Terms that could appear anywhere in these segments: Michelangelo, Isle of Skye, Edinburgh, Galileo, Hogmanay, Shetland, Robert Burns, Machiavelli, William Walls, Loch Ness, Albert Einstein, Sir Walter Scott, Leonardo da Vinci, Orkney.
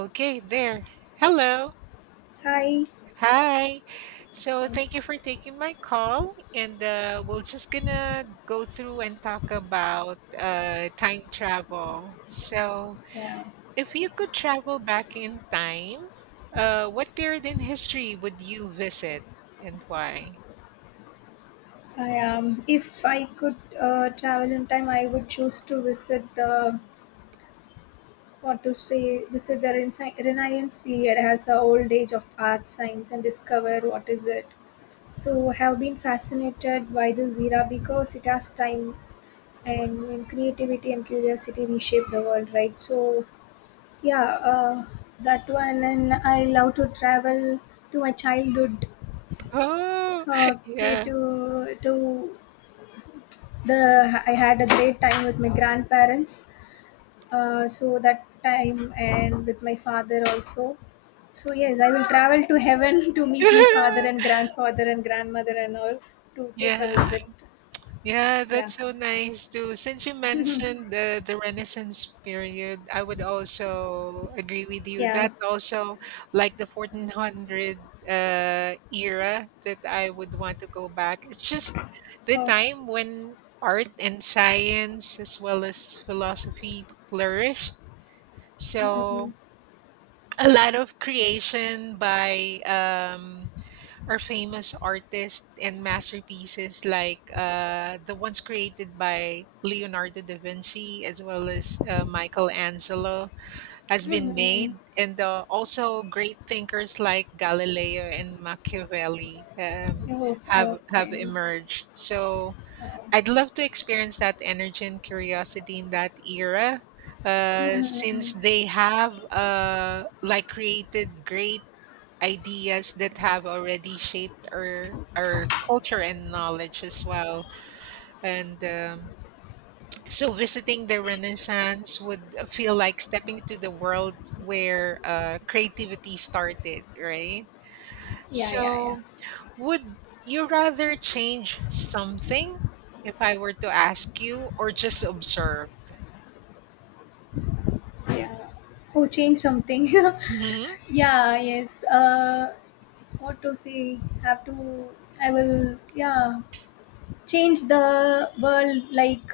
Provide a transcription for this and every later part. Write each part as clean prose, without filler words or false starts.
Okay, there. Hello. Hi. Hi. So thank you for taking my call, and we're just gonna go through and talk about time travel. So, Yeah. if you could travel back in time, what period in history would you visit, and why? I. If I could travel in time, I would choose to visit the what to say visit the Renaissance period as a old age of art science and discover what is it. So have been fascinated by this era because it has time and when creativity and curiosity reshape the world, right? So yeah, uh, that one and I love to travel to my childhood. Oh, Okay, yeah, to the I had a great time with my grandparents. So that time and with my father also. So yes, I will travel to heaven to meet my father and grandfather and grandmother and all to take a yeah. visit. Yeah, Yeah, that's so nice too. Since you mentioned the Renaissance period, I would also agree with you. yeah. That's also like the 1400 era that I would want to go back. It's just the Oh, time when art and science as well as philosophy flourished. mm-mm-mm. So a lot of creation by or famous artists and masterpieces like the ones created by Leonardo da Vinci as well as Michelangelo has been made, Mm. and also great thinkers like Galileo and Machiavelli Oh, have oh, have fine. emerged. So I'd Oh. love to experience that energy and curiosity in that era. Since Mm-mm-mm. they have like created great ideas that have already shaped our culture and knowledge as well. And so, visiting the Renaissance would feel like stepping into the world where creativity started, right? Yeah, yeah, yeah, So, would you rather change something? If I were to ask you, or just observe? yeah. Oh, change something. hmm Yeah, yes. What to say? Have to. I will. Yeah. Change the world like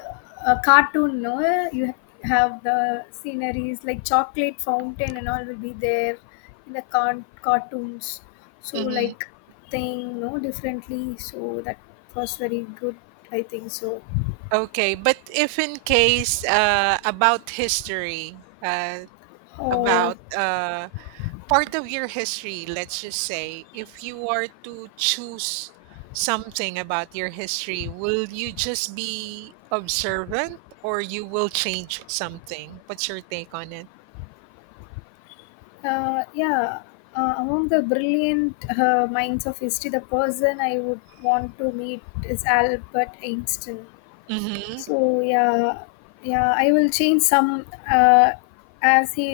a cartoon no you have the sceneries like chocolate fountain and all will be there in the cartoons so hmm like thing no differently so that was very good I think so. Okay, but if in case about history, Oh. about part of your history, let's just say, if you are to choose something about your history, will you just be observant or you will change something? What's your take on it? uh, yeah Among the brilliant minds of history the person I would want to meet is Albert Einstein. hmm So yeah, yeah, I will change some. As he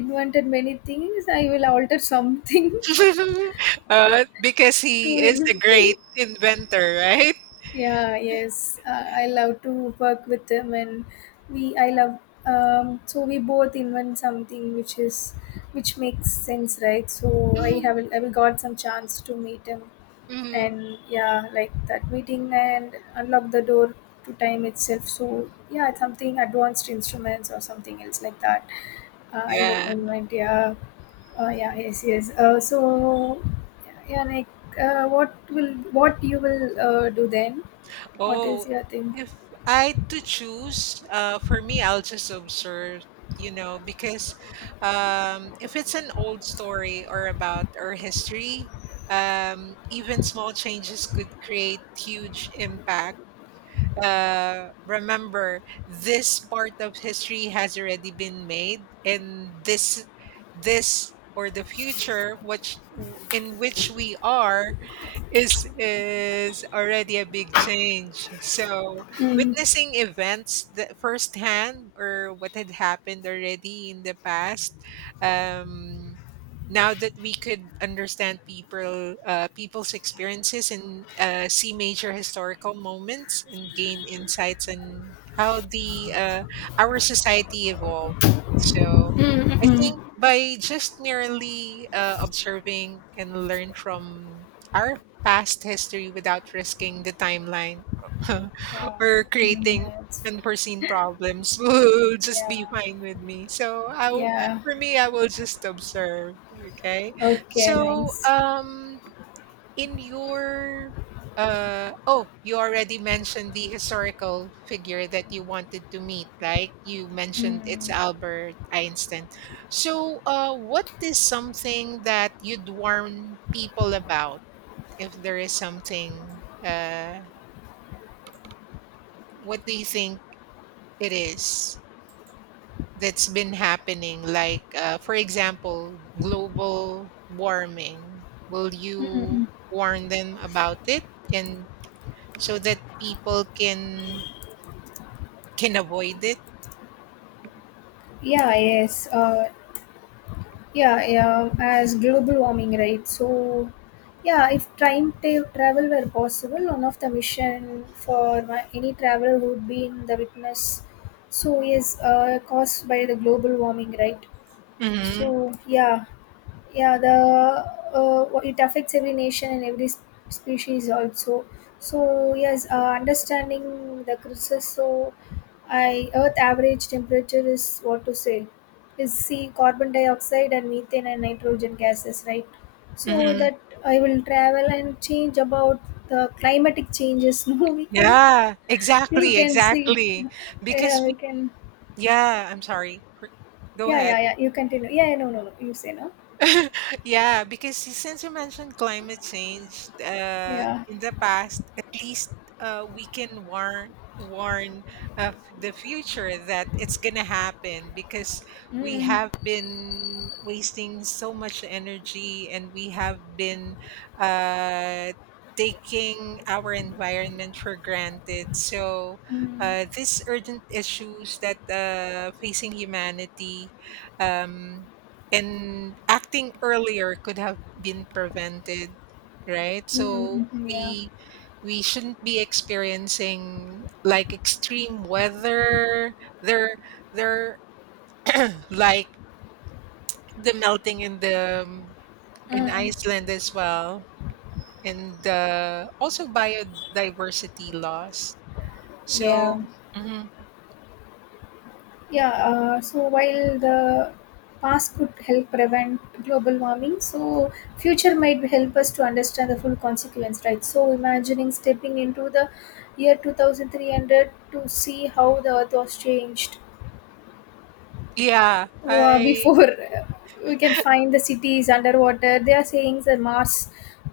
invented many things, I will alter something because to he is him. a great inventor, right? Yeah, yes, I love to work with him, and we, I love. So we both invent something which is which makes sense, right? So I will got some chance to meet him Mm-hmm. and yeah like that meeting and unlock the door to time itself so yeah something advanced instruments or something else like that. I will Yeah. moment yeah. Yeah yes so yeah like uh, what will what you will do then what Oh, is your thing. if I had to choose, for me, I'll just observe, you know, because if it's an old story or about our history, even small changes could create huge impact. Remember, this part of history has already been made, and this or the future, which in which we are, is already a big change. So Mm. witnessing events that firsthand or what had happened already in the past, um, now that we could understand people's experiences and see major historical moments and gain insights on how the our society evolved. So I think by just merely observing and learn from our past history without risking the timeline Yeah. or Mm, creating that's- unforeseen problems will just be yeah fine with me. So I will, yeah for me, I will just observe. Okay. okay So nice. In your oh, you already mentioned the historical figure that you wanted to meet, like you mentioned it's Mm. Albert Einstein. So what is something that you'd warn people about? If there is something what do you think it is that's been happening like for example global warming, will you Mm. warn them about it and so that people can avoid it? yeah yes uh, Yeah, yeah, as global warming, right? So, yeah, if travel were possible, one of the mission for my, any traveler would be in the witness. So, yes, caused by the global warming, right? hmm So, yeah, yeah the it affects every nation and every species also so yes understanding the crisis so I earth average temperature is what to say is see carbon dioxide and methane and nitrogen gases right so hmm that I will travel and change about the climatic changes no we can yeah, we exactly, can see exactly, because yeah we we, can yeah, I'm sorry, go yeah ahead. yeah yeah you continue yeah yeah, no no no you say no Yeah, because since you mentioned climate change, yeah. in the past, at least we can warn of the future that it's gonna happen because we Mm. have been wasting so much energy and we have been uh, taking our environment for granted. So Mm. These urgent issues that facing humanity. Um, and acting earlier could have been prevented, right? So Mm, mhm, yeah. we we shouldn't be experiencing like extreme weather, they're they're like the melting in the in Mm, Iceland as well and also biodiversity loss. So yeah. mhm. Yeah. So while the past could help prevent global warming, so future might help us to understand the full consequence, right? So imagining stepping into the year 2300 to see how the earth was changed Yeah, I before. We can find the cities underwater they are saying that mars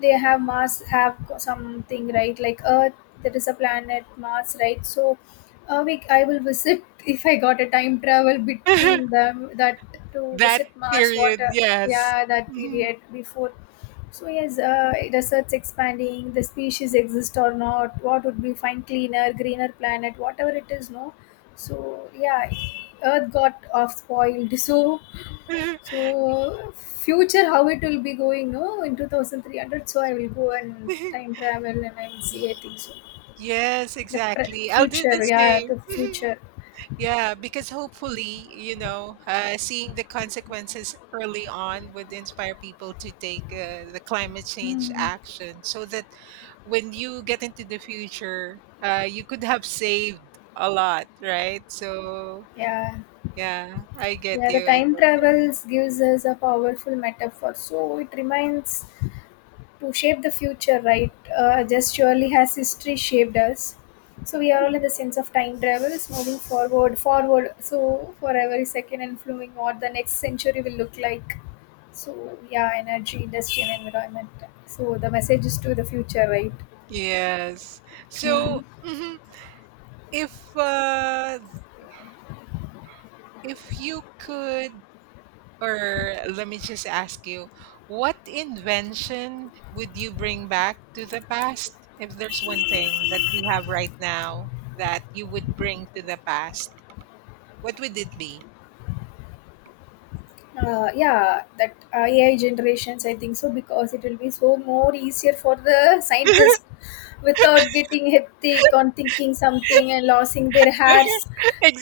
they have mars have something right like earth there is a planet mars right so a we I will visit if I got a time travel between them that to that visit mars period, water yes. yeah that period before. So yes, research expanding, the species exist or not, what would be find cleaner, greener planet, whatever it is, no. So yeah, earth got off spoiled so Mhm. so future how it will be going no in 2300 so I will go and time travel and I will see I think so Yes, the exactly. I'll do the future yeah same. the future. Yeah, because hopefully, you know, seeing the consequences early on would inspire people to take the climate change Mm, action so that when you get into the future, you could have saved a lot, right? So, yeah yeah, I get yeah the you. I time get travels gives us a powerful metaphor so it reminds to shape the future, right? Just surely has history shaped us. So we are all in the sense of time travel is moving forward, forward. So for every second and flowing what the next century will look like. So yeah, energy, industry, and environment. So the message is to the future, right? Yes. So, Mm. mhm, if uh, if you could Or let me just ask you, what invention would you bring back to the past? If there's one thing that we have right now that you would bring to the past, what would it be? Yeah, that AI generations, I think so, because it will be so more easier for the scientists without getting hectic on thinking something and losing their hairs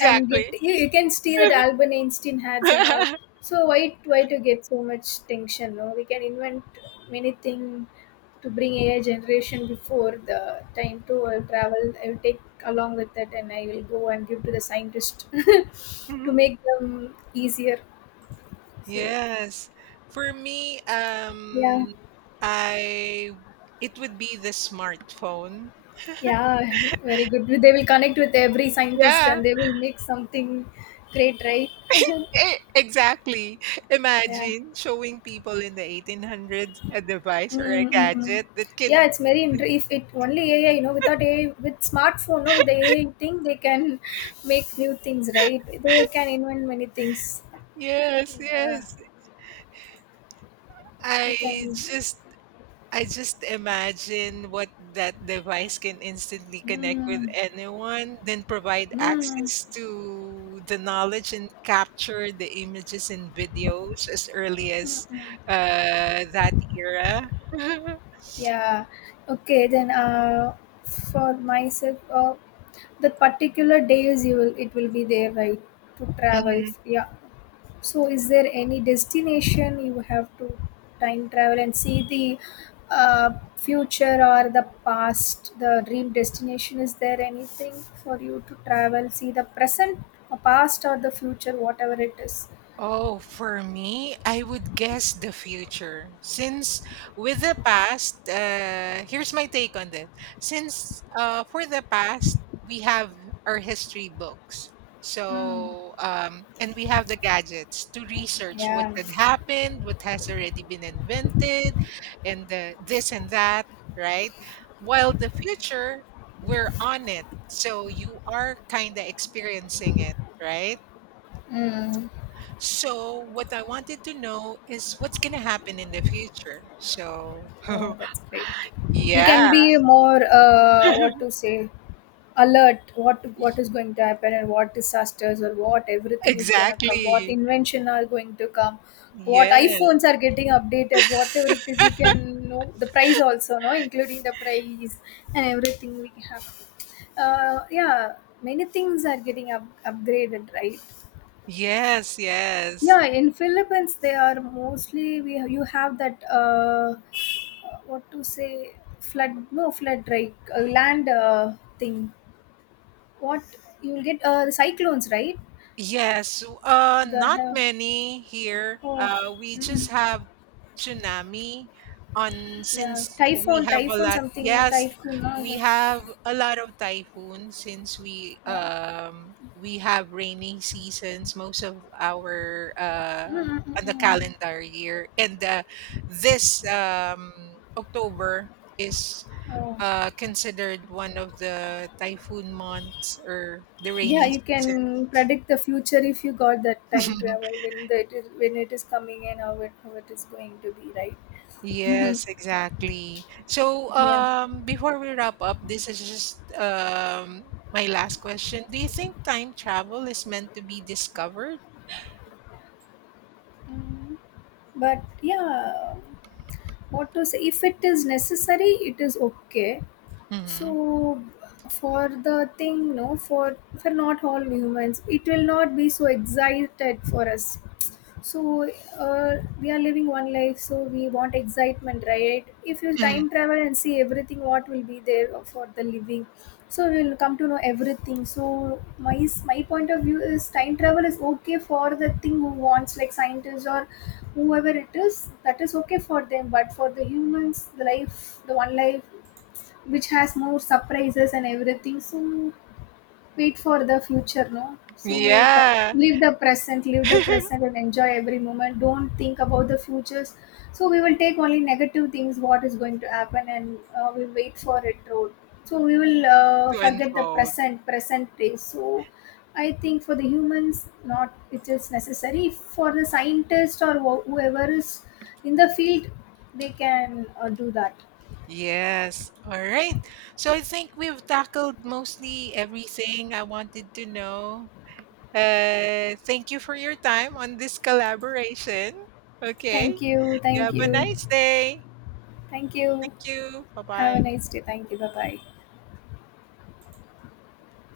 and you can see that Albert Einstein hairs and all. So why to get so much tension? No, we can invent many things to bring AI generation before the time to travel. I will take along with that and I will go and give to the scientist to Mhm. make them easier. So Yes. For me, yeah, I it would be the smartphone. yeah, very good. They will connect with every scientist Yeah. and they will make something great, right? E- Exactly. Yeah. Imagine showing people in the 1800s a device or a Mm-mm-mm. gadget that can Yeah, it's very interesting. If it only AI, you know, without AI, with smartphone, no, with the AI thing, they can make new things, right? They can invent many things. Yes, Yeah, yes. we I can. just I just imagine what that device can instantly connect with Mm, anyone, then provide mm. access to the knowledge and capture the images and videos as early as that era. Yeah, okay, then for myself, the particular days you will it will be there, right, to travel. Mhm. Yeah. So, is there any destination you have to time travel and see the future or the past, the dream destination? Is there anything for you to travel, see the present, or past, or the future, whatever it is? Oh, for me, I would guess the future. Since with the past, here's my take on that. Since for the past, we have our history books. Mm. So, and we have the gadgets to research what Yeah. had happened, what has already been invented, and the this and that, right? While the future, we're on it. So you are kind of experiencing it, right? Mm. So what I wanted to know is what's gonna happen in the future. So Oh, that's great. We yeah, can be more what to say alert y- what is going to happen and what disasters or what everything is going to come what exactly. invention are going to come what Yes, iphones are getting updated whatever it is we can know the price also no including the price and everything we have yeah many things are getting upgraded right yes, yes. yeah, in Philippines they are mostly we you have that what to say flood no flood right land thing. What you'll get the cyclones right? Yes, The not uh, many here. oh We mm, just have tsunami on yeah since we typhoon have a typhoon lot. something Yes, typhoon we yeah. have a lot of typhoons since we have rainy seasons most of our Mm, mm, on mm, the mm. calendar year. And this October is Oh. Considered one of the typhoon months or the Yeah, rainy you season. can predict the future if you got that time travel when the, it is when it is coming and how it is going to be, right? Mm-hmm. Yes, exactly. So, Yeah. Before we wrap up, this is just my last question. Do you think time travel is meant to be discovered? Mm, but yeah what to say if it is necessary it is okay hmm so for the thing no for not all humans it will not be so excited for us so we are living one life so we want excitement right if you time travel and see everything what will be there for the living so we will come to know everything so my point of view is time travel is okay for the thing who wants like scientists or whoever it is that is okay for them but for the humans the life the one life which has more surprises and everything so wait for the future, no? So Yeah, live the present and enjoy every moment. Don't think about the futures. So we will take only negative things, what is going to happen, and we wait for it road. So we will to forget the unfold. present, present day. So I think for the humans, not it is necessary. For the scientist or whoever is in the field, they can do that. Yes. All right. So I think we've tackled mostly everything I wanted to know. Thank you for your time on this collaboration. Thank Okay. you, You thank have a you, nice day. thank Thank you. you. Bye Have a bye. nice day. Thank you. Bye bye.